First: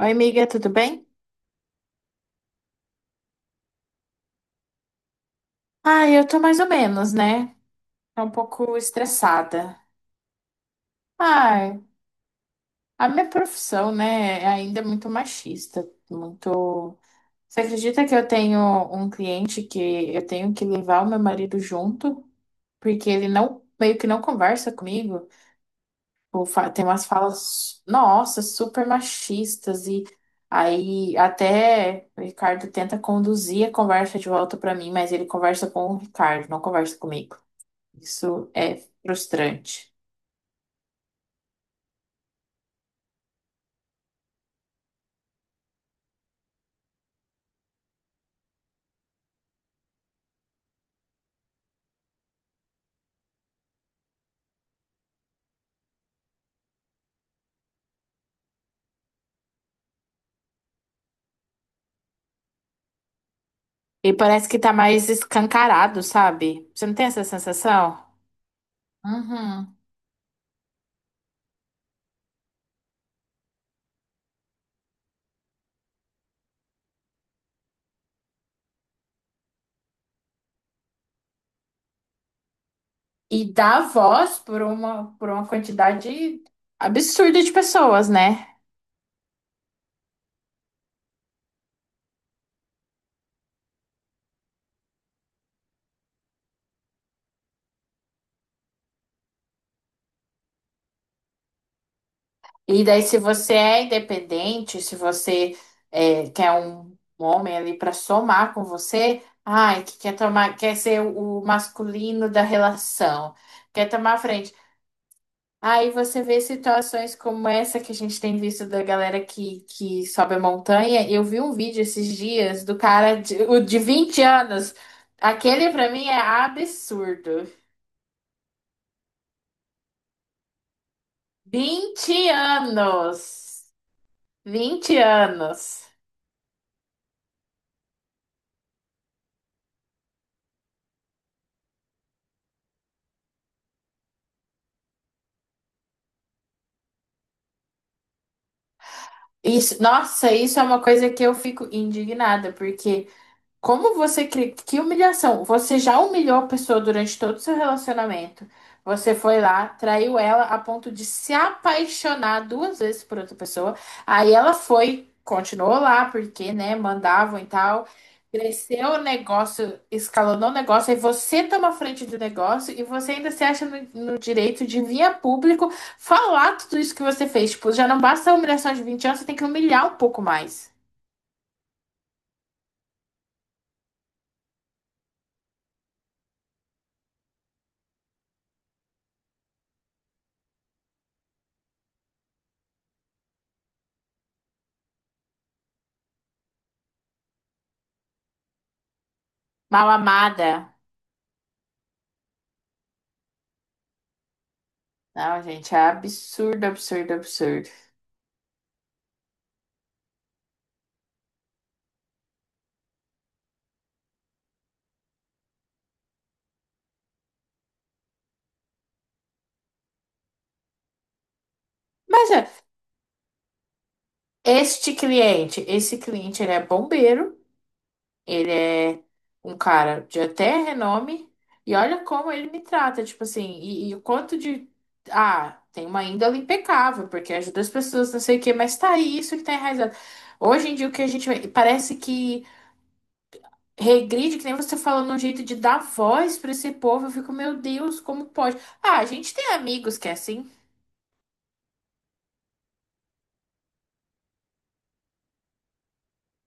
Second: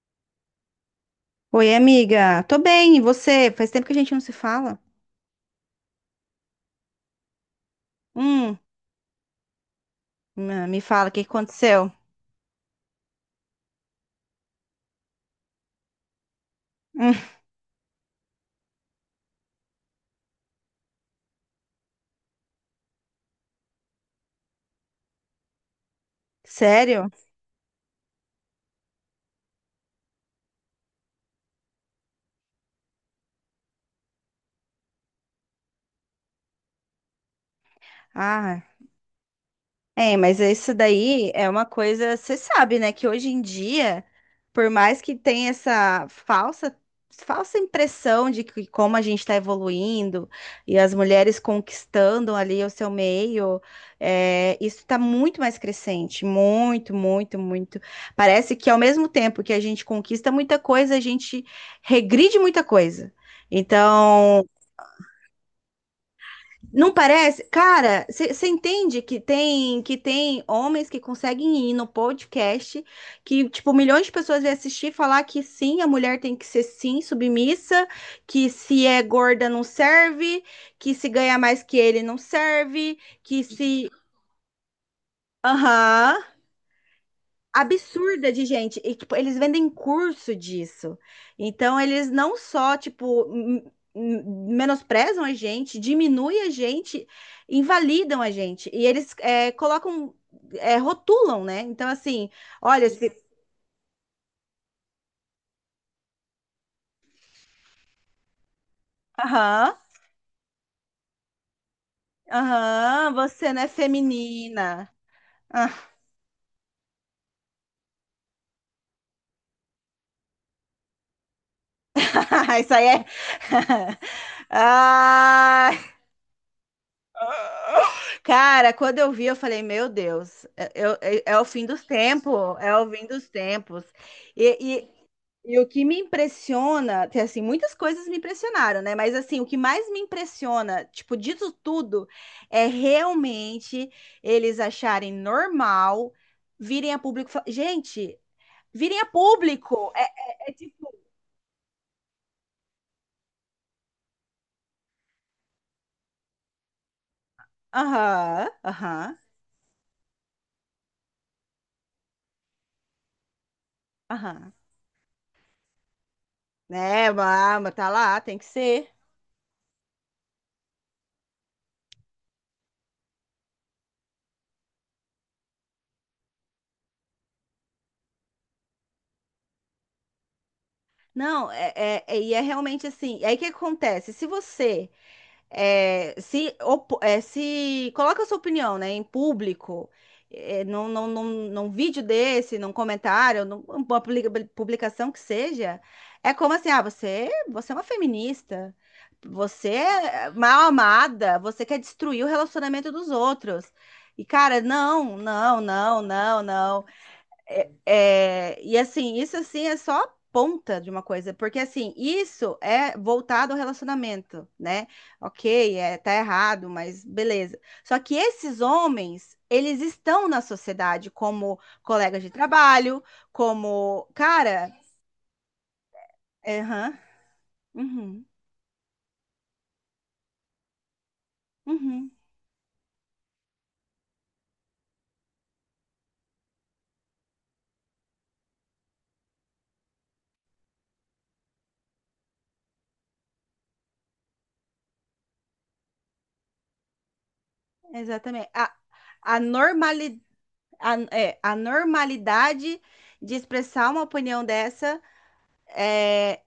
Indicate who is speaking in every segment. Speaker 1: Oi, amiga, tudo bem?
Speaker 2: Oi, amiga. Tô bem, e você? Faz tempo que a gente não se fala.
Speaker 1: Ah, eu tô mais ou menos, né? Tô um
Speaker 2: Hum,
Speaker 1: pouco estressada.
Speaker 2: me fala, o que aconteceu?
Speaker 1: Ai, a minha profissão, né, é ainda muito machista, muito...
Speaker 2: Hum,
Speaker 1: Você acredita que eu tenho um cliente que eu tenho que levar o meu marido junto, porque ele não, meio que não conversa comigo, ou tem umas
Speaker 2: sério?
Speaker 1: falas, nossa, super machistas, e aí até o Ricardo tenta conduzir a conversa de volta pra mim, mas ele conversa com o Ricardo, não conversa comigo. Isso
Speaker 2: Ah,
Speaker 1: é frustrante.
Speaker 2: é, mas isso daí é uma coisa, você sabe, né, que hoje em dia, por mais que tenha essa falsa impressão de que como a gente está evoluindo e as mulheres conquistando ali o seu meio, é, isso está muito mais crescente, muito, muito, muito. Parece que ao mesmo tempo que a gente conquista muita coisa, a gente regride muita coisa.
Speaker 1: E
Speaker 2: Então,
Speaker 1: parece que tá mais escancarado, sabe? Você
Speaker 2: não
Speaker 1: não tem essa
Speaker 2: parece?
Speaker 1: sensação?
Speaker 2: Cara, você entende que
Speaker 1: Uhum.
Speaker 2: tem homens que conseguem ir no podcast, que tipo milhões de pessoas iam assistir e falar que sim, a mulher tem que ser sim submissa, que se é gorda não serve, que se ganha mais que ele não serve, que
Speaker 1: E dá
Speaker 2: se
Speaker 1: voz por uma
Speaker 2: aham,
Speaker 1: quantidade absurda de pessoas,
Speaker 2: absurda de
Speaker 1: né?
Speaker 2: gente. E, tipo, eles vendem curso disso. Então, eles não só, tipo, m- menosprezam a gente, diminuem a gente, invalidam a gente. E eles colocam, rotulam, né? Então, assim,
Speaker 1: E
Speaker 2: olha,
Speaker 1: daí,
Speaker 2: se...
Speaker 1: se você é independente, se você é, quer um homem ali para somar com você,
Speaker 2: aham,
Speaker 1: ai, que quer tomar, quer ser o masculino da
Speaker 2: aham,
Speaker 1: relação,
Speaker 2: você não é
Speaker 1: quer tomar a frente.
Speaker 2: feminina.
Speaker 1: Aí você vê situações como essa que a gente tem visto da galera que sobe a montanha. Eu vi um vídeo esses dias
Speaker 2: Isso
Speaker 1: do
Speaker 2: aí é...
Speaker 1: cara de, o de vinte anos.
Speaker 2: Ah,
Speaker 1: Aquele pra mim é absurdo.
Speaker 2: cara, quando eu vi, eu falei, meu Deus, é o fim dos
Speaker 1: 20
Speaker 2: tempos, é o fim dos
Speaker 1: anos!
Speaker 2: tempos. E, e,
Speaker 1: vinte
Speaker 2: e o que
Speaker 1: anos!
Speaker 2: me impressiona, que, assim, muitas coisas me impressionaram, né? Mas assim, o que mais me impressiona, tipo, disso tudo, é realmente eles acharem normal virem a público. Gente, virem a
Speaker 1: Isso,
Speaker 2: público! É,
Speaker 1: nossa,
Speaker 2: é- é
Speaker 1: isso é
Speaker 2: tipo,
Speaker 1: uma coisa que eu fico indignada, porque como você cria? Que humilhação! Você já humilhou a pessoa durante todo o seu relacionamento.
Speaker 2: aham,
Speaker 1: Você
Speaker 2: aham,
Speaker 1: foi lá, traiu ela a ponto de se apaixonar 2 vezes por outra pessoa. Aí
Speaker 2: aham.
Speaker 1: ela foi, continuou lá, porque, né,
Speaker 2: Né,
Speaker 1: mandavam e
Speaker 2: mas
Speaker 1: tal.
Speaker 2: tá lá, tem que ser.
Speaker 1: Cresceu o negócio, escalonou o negócio, aí você toma a frente do negócio e você ainda se acha no, no direito de vir a público falar tudo isso que você fez. Tipo, já não basta a humilhação de 20 anos, você tem que humilhar um pouco mais.
Speaker 2: Não, é, é- é- e é realmente assim. E aí o que acontece? Se você se, se coloca a sua opinião, né, em público, num vídeo desse, num comentário, numa publicação que seja, é como assim, ah, você é uma feminista, você
Speaker 1: Mal
Speaker 2: é
Speaker 1: amada.
Speaker 2: mal amada, você quer destruir o relacionamento dos outros. E, cara,
Speaker 1: Não, gente, é absurdo,
Speaker 2: não.
Speaker 1: absurdo, absurdo.
Speaker 2: É, é, e assim, isso é só a ponta de uma coisa, porque assim, isso é voltado ao relacionamento, né? Ok, é, tá errado, mas beleza. Só que esses homens, eles estão na sociedade como colegas de
Speaker 1: Mas é,
Speaker 2: trabalho, como, cara,
Speaker 1: este cliente, esse cliente, ele
Speaker 2: é,
Speaker 1: é
Speaker 2: aham,
Speaker 1: bombeiro,
Speaker 2: uhum,
Speaker 1: ele é um cara de até renome, e olha
Speaker 2: uhum,
Speaker 1: como ele me trata, tipo assim, e o quanto de. Ah, tem uma índole impecável, porque ajuda as pessoas, não sei o quê, mas tá aí, isso que tá enraizado. Hoje em dia, o que a gente parece que regride, que nem você falando, um jeito de dar voz pra esse povo, eu fico, meu Deus, como
Speaker 2: exatamente.
Speaker 1: pode? Ah, a gente
Speaker 2: A
Speaker 1: tem amigos que é
Speaker 2: normali,
Speaker 1: assim.
Speaker 2: a normalidade de expressar uma opinião dessa, é,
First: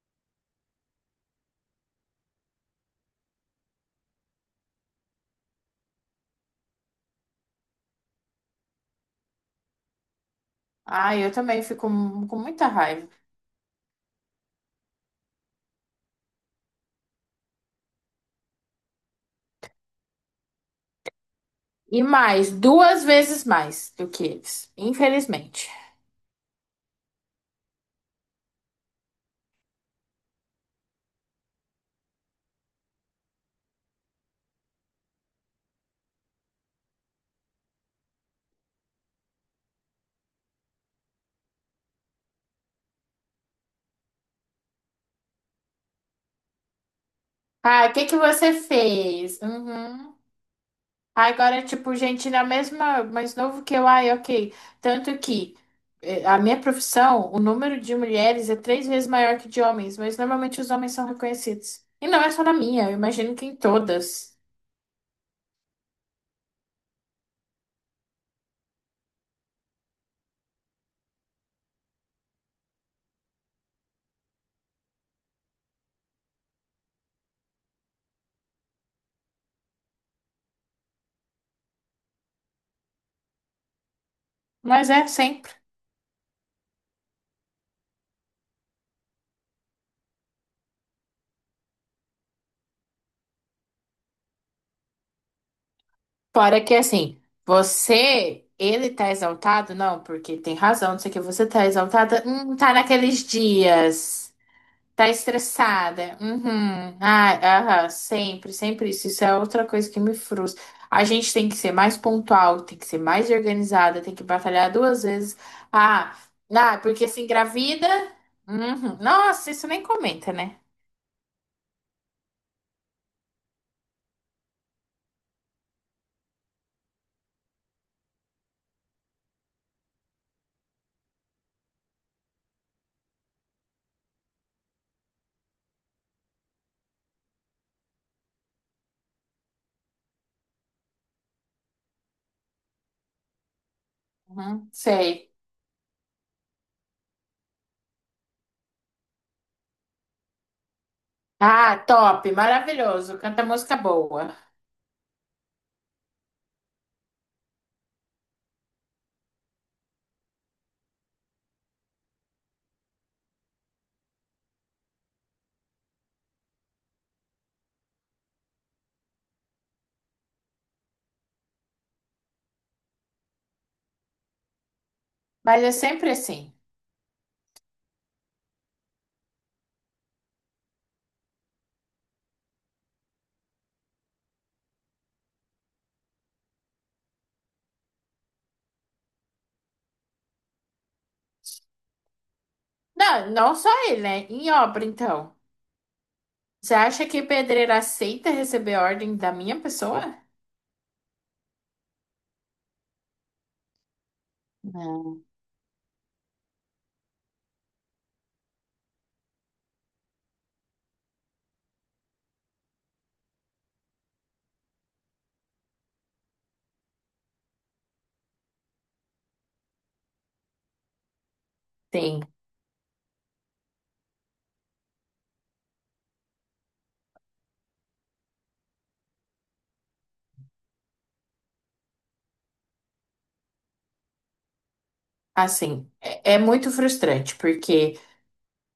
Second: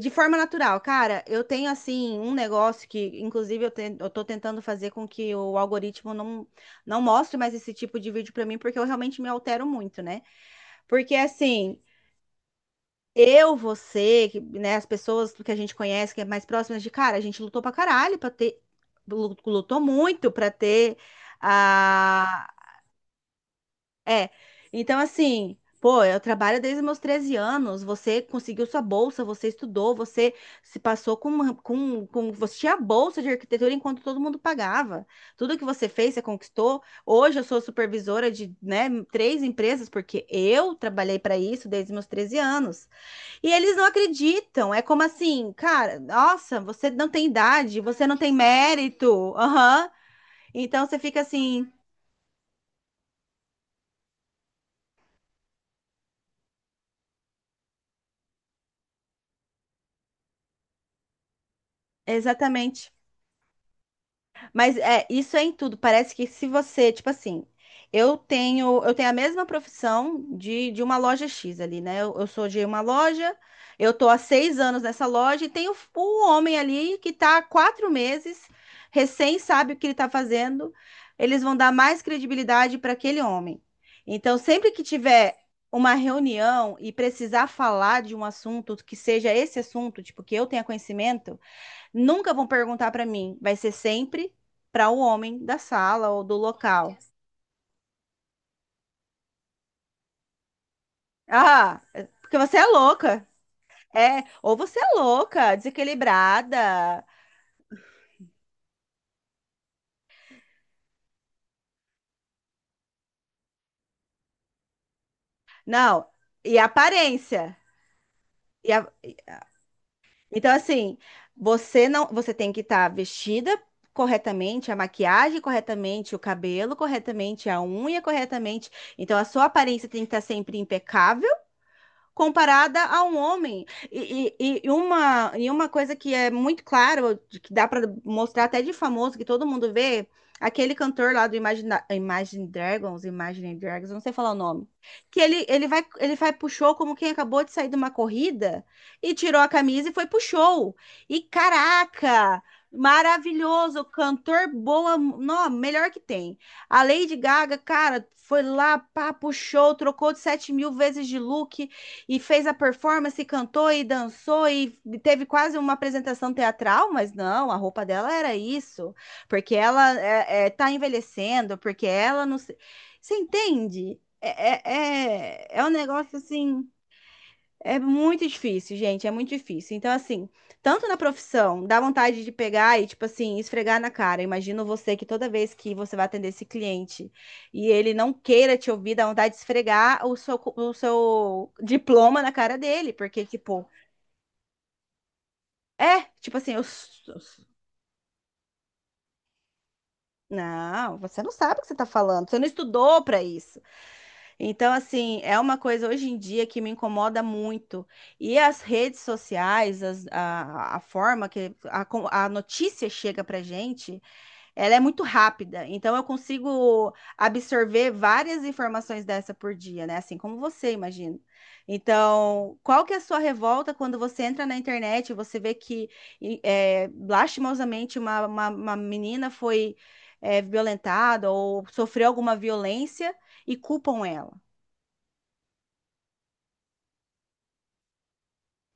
Speaker 2: de forma natural, cara, eu tenho assim um negócio que, inclusive, eu tô tentando fazer com que o algoritmo não, não mostre mais esse tipo de vídeo pra mim, porque eu realmente me altero muito, né? Porque
Speaker 1: Ah, eu também
Speaker 2: assim,
Speaker 1: fico com muita raiva.
Speaker 2: eu, você, que, né, as pessoas que a gente conhece, que é mais próximas de cara, a gente lutou pra caralho pra ter, lutou muito pra ter
Speaker 1: E
Speaker 2: a
Speaker 1: mais, 2 vezes mais do que
Speaker 2: é.
Speaker 1: eles,
Speaker 2: Então, assim,
Speaker 1: infelizmente.
Speaker 2: pô, eu trabalho desde meus 13 anos. Você conseguiu sua bolsa, você estudou, você se passou com. Você tinha a bolsa de arquitetura enquanto todo mundo pagava. Tudo que você fez, você conquistou. Hoje eu sou supervisora de, né, três empresas, porque eu trabalhei para isso desde meus 13 anos. E eles não acreditam. É como assim, cara, nossa, você não tem idade,
Speaker 1: Ah, o que
Speaker 2: você
Speaker 1: que
Speaker 2: não tem
Speaker 1: você
Speaker 2: mérito.
Speaker 1: fez?
Speaker 2: Aham.
Speaker 1: Uhum.
Speaker 2: Então você fica
Speaker 1: Ah, agora,
Speaker 2: assim,
Speaker 1: tipo, gente na mesma, mais novo que eu, ai, ok. Tanto que a minha profissão, o número de mulheres é 3 vezes maior que de homens, mas normalmente os homens são reconhecidos. E não é só na minha,
Speaker 2: exatamente.
Speaker 1: eu imagino que em todas.
Speaker 2: Mas é, isso é em tudo. Parece que se você, tipo assim, eu tenho a mesma profissão de uma loja X ali, né? Eu sou de uma loja, eu tô há 6 anos nessa loja e tem o homem ali que tá há 4 meses, recém sabe o que ele tá fazendo. Eles vão dar mais credibilidade para aquele homem. Então, sempre que
Speaker 1: Mas é
Speaker 2: tiver
Speaker 1: sempre.
Speaker 2: uma reunião e precisar falar de um assunto que seja esse assunto, tipo, que eu tenha conhecimento, nunca vão perguntar para mim, vai ser sempre para o homem da sala ou do
Speaker 1: Fora que
Speaker 2: local.
Speaker 1: assim, você, ele tá exaltado? Não, porque tem razão, não sei o que, você tá
Speaker 2: Ah, é,
Speaker 1: exaltada?
Speaker 2: porque você é
Speaker 1: Tá naqueles
Speaker 2: louca. É,
Speaker 1: dias.
Speaker 2: ou você é
Speaker 1: Tá
Speaker 2: louca,
Speaker 1: estressada. Uhum.
Speaker 2: desequilibrada.
Speaker 1: Ah, aham, sempre, sempre isso. Isso é outra coisa que me frustra. A gente tem que ser mais pontual, tem que ser mais organizada, tem que batalhar 2 vezes.
Speaker 2: Não,
Speaker 1: Ah,
Speaker 2: e a
Speaker 1: ah, porque se
Speaker 2: aparência.
Speaker 1: engravida.
Speaker 2: E a-
Speaker 1: Uhum. Nossa, isso nem comenta,
Speaker 2: Então
Speaker 1: né?
Speaker 2: assim, você não, você tem que estar vestida corretamente, a maquiagem corretamente, o cabelo corretamente, a unha corretamente. Então a sua aparência tem que estar sempre impecável comparada a um homem. E uma coisa que é muito claro, que dá para mostrar até de famoso, que todo mundo vê, aquele cantor lá do Imagine Dragons, eu não sei falar o nome,
Speaker 1: Uhum,
Speaker 2: que
Speaker 1: sei.
Speaker 2: ele vai pro show como quem acabou de sair de uma corrida e tirou a camisa e foi pro show. E
Speaker 1: Ah, top,
Speaker 2: caraca!
Speaker 1: maravilhoso, canta música
Speaker 2: Maravilhoso,
Speaker 1: boa.
Speaker 2: cantor boa, não, melhor que tem. A Lady Gaga, cara, foi lá, pá, puxou, trocou de 7 mil vezes de look, e fez a performance, e cantou e dançou e teve quase uma apresentação teatral, mas não, a roupa dela era isso, porque tá envelhecendo, porque ela Você entende?
Speaker 1: Mas
Speaker 2: É um
Speaker 1: é sempre
Speaker 2: negócio
Speaker 1: assim.
Speaker 2: assim. É muito difícil, gente, é muito difícil. Então, assim, tanto na profissão, dá vontade de pegar e, tipo assim, esfregar na cara. Imagino você que toda vez que você vai atender esse cliente e ele não queira te ouvir, dá vontade de esfregar o seu diploma na cara dele, porque,
Speaker 1: Não, não
Speaker 2: tipo,
Speaker 1: só ele, né? Em obra, então.
Speaker 2: é, tipo assim,
Speaker 1: Você acha que pedreiro aceita receber ordem da minha pessoa?
Speaker 2: não, você não sabe o que você tá falando, você não estudou pra isso. Então, assim,
Speaker 1: Não.
Speaker 2: é uma coisa hoje em dia que me incomoda muito. E as redes sociais, a forma que a notícia chega pra gente, ela é muito rápida. Então, eu consigo absorver várias informações dessa por dia, né? Assim como você, imagino.
Speaker 1: Tem.
Speaker 2: Então, qual que é a sua revolta quando você entra na internet e você vê que, é, lastimosamente, uma menina foi, é, violentada ou sofreu alguma violência e culpam ela?
Speaker 1: Assim, é, é muito frustrante, porque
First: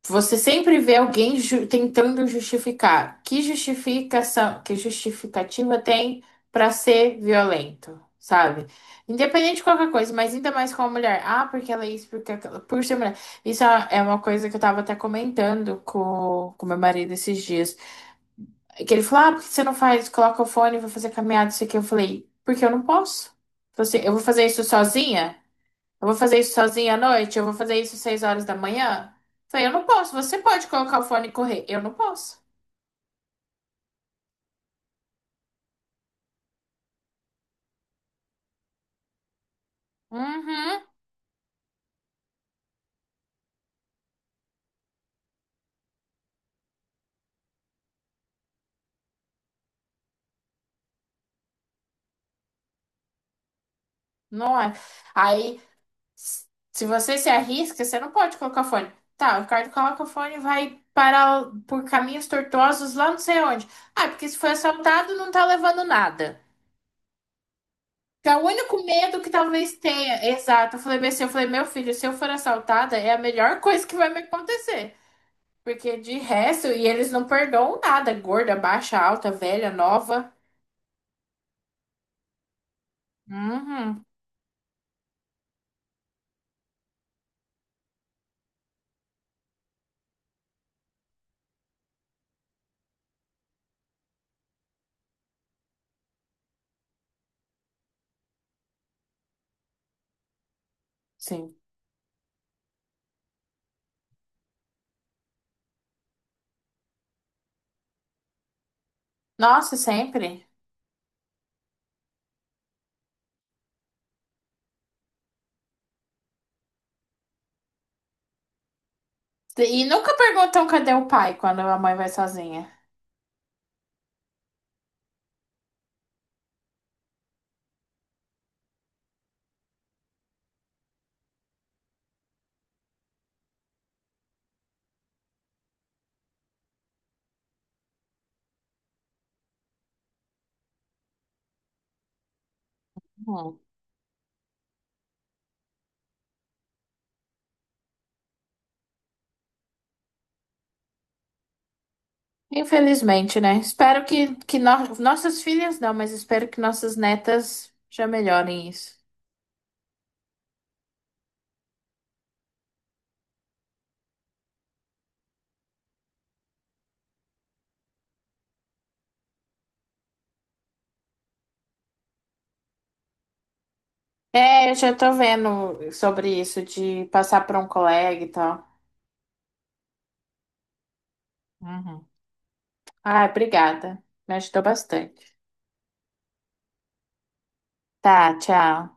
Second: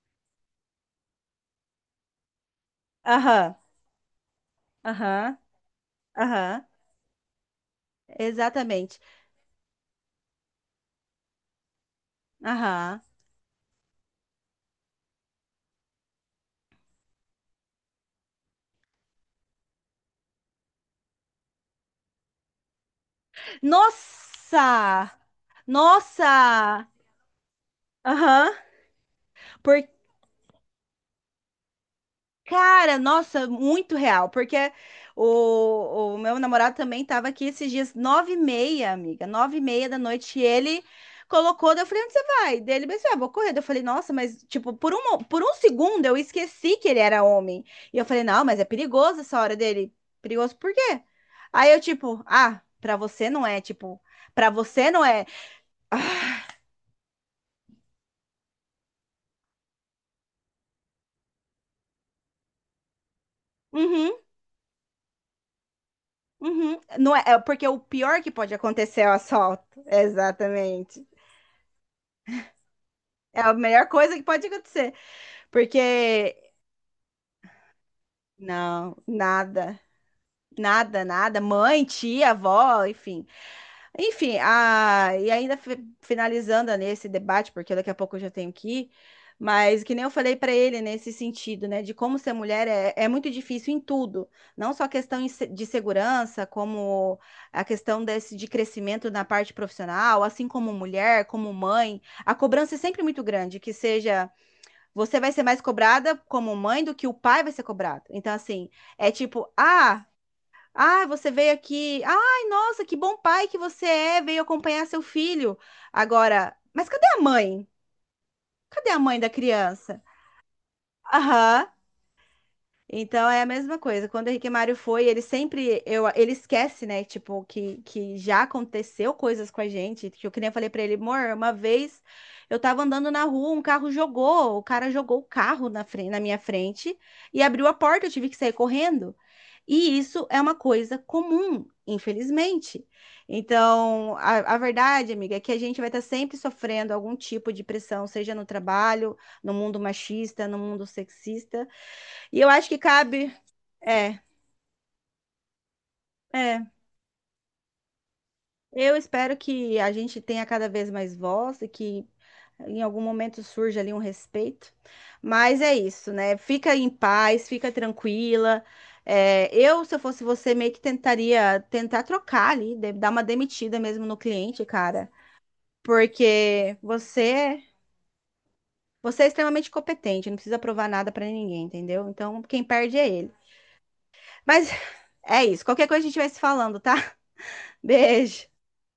Speaker 1: você sempre vê alguém tentando justificar. Que
Speaker 2: Aham,
Speaker 1: justificação, que
Speaker 2: aham,
Speaker 1: justificativa tem
Speaker 2: aham,
Speaker 1: para ser violento, sabe?
Speaker 2: exatamente.
Speaker 1: Independente de qualquer coisa, mas ainda mais com a mulher. Ah, porque ela é isso, porque aquela, por ser
Speaker 2: Aham.
Speaker 1: mulher. Isso é é uma coisa que eu tava até comentando com meu marido esses dias. Que ele falou, ah, por que você não faz? Coloca o fone, e vai fazer caminhada, isso aqui. Eu falei, porque eu não posso. Falei assim, eu vou fazer isso
Speaker 2: Nossa!
Speaker 1: sozinha? Eu vou fazer isso
Speaker 2: Nossa!
Speaker 1: sozinha à noite? Eu vou fazer isso 6 horas
Speaker 2: Aham.
Speaker 1: da manhã? Falei, eu não posso. Você pode colocar o fone e correr. Eu não posso.
Speaker 2: Cara, nossa, muito real, porque o meu namorado também estava aqui esses dias, 9h30, amiga, 9h30 da noite, e ele
Speaker 1: Uhum,
Speaker 2: colocou, daí eu falei, onde você vai? Daí ele pensou, ah, vou correr. Daí eu falei, nossa, mas, tipo, por um segundo eu esqueci que ele era homem, e eu falei, não, mas é perigoso essa hora dele, perigoso por quê? Aí eu, tipo, ah, pra você não é, tipo, pra
Speaker 1: não é.
Speaker 2: você não é,
Speaker 1: Aí, se você se arrisca, você não pode colocar o fone. Tá, o Ricardo coloca o fone e vai parar por caminhos tortuosos lá não sei onde. Ah,
Speaker 2: uhum,
Speaker 1: porque se foi assaltado, não tá levando nada.
Speaker 2: uhum, não é, é porque o pior
Speaker 1: Que
Speaker 2: que
Speaker 1: é o
Speaker 2: pode
Speaker 1: único
Speaker 2: acontecer é o
Speaker 1: medo que talvez
Speaker 2: assalto,
Speaker 1: tenha. Exato. Eu falei
Speaker 2: exatamente.
Speaker 1: bem assim, eu falei, meu filho, se eu for assaltada, é a
Speaker 2: É a
Speaker 1: melhor
Speaker 2: melhor
Speaker 1: coisa que vai
Speaker 2: coisa
Speaker 1: me
Speaker 2: que pode acontecer.
Speaker 1: acontecer.
Speaker 2: Porque,
Speaker 1: Porque de resto, e eles não perdoam nada. Gorda,
Speaker 2: não,
Speaker 1: baixa, alta, velha,
Speaker 2: nada.
Speaker 1: nova.
Speaker 2: Nada, nada. Mãe, tia, avó, enfim.
Speaker 1: Uhum,
Speaker 2: Enfim, a... e ainda fi- finalizando nesse debate, porque daqui a pouco eu já tenho que ir, mas que nem eu falei para ele nesse sentido, né, de como ser mulher é muito difícil em tudo, não só a questão de segurança, como a questão desse de crescimento na parte profissional, assim como mulher, como
Speaker 1: sim.
Speaker 2: mãe, a cobrança é sempre muito grande, que seja. Você vai ser mais cobrada como mãe do que o pai vai ser cobrado. Então, assim, é tipo,
Speaker 1: Nossa,
Speaker 2: ah,
Speaker 1: sempre.
Speaker 2: ah, você veio aqui. Ai, nossa, que bom pai que você é, veio acompanhar seu filho. Agora, mas cadê a mãe? Cadê a mãe da
Speaker 1: E
Speaker 2: criança?
Speaker 1: nunca perguntam cadê o pai quando
Speaker 2: Aham,
Speaker 1: a mãe vai sozinha.
Speaker 2: então é a mesma coisa. Quando o Henrique Mário foi, ele sempre eu, ele esquece, né? Tipo, que já aconteceu coisas com a gente. Que eu que nem eu falei pra ele, amor, uma vez eu tava andando na rua, um carro jogou, o cara jogou o carro na frente, na minha frente e abriu a porta, eu tive que sair correndo. E isso é uma coisa comum, infelizmente.
Speaker 1: Hum.
Speaker 2: Então, a verdade, amiga, é que a gente vai estar sempre sofrendo algum tipo de pressão, seja no trabalho, no mundo machista, no mundo sexista. E eu acho que cabe.
Speaker 1: Infelizmente, né? Espero
Speaker 2: É,
Speaker 1: que, que nossas filhas não, mas espero que
Speaker 2: é.
Speaker 1: nossas netas já melhorem
Speaker 2: Eu
Speaker 1: isso.
Speaker 2: espero que a gente tenha cada vez mais voz e que em algum momento surge ali um respeito. Mas é isso, né? Fica em paz, fica tranquila. É, eu, se eu fosse você, meio que tentaria tentar trocar ali, dar uma demitida mesmo no cliente,
Speaker 1: É, eu já
Speaker 2: cara.
Speaker 1: tô vendo sobre isso,
Speaker 2: Porque
Speaker 1: de passar para
Speaker 2: você,
Speaker 1: um colega e tal.
Speaker 2: você é extremamente competente, não precisa provar nada pra ninguém,
Speaker 1: Uhum.
Speaker 2: entendeu? Então, quem perde é
Speaker 1: Ah,
Speaker 2: ele.
Speaker 1: obrigada. Me ajudou
Speaker 2: Mas
Speaker 1: bastante.
Speaker 2: é isso. Qualquer coisa a gente vai se falando, tá?
Speaker 1: Tá,
Speaker 2: Beijo.
Speaker 1: tchau.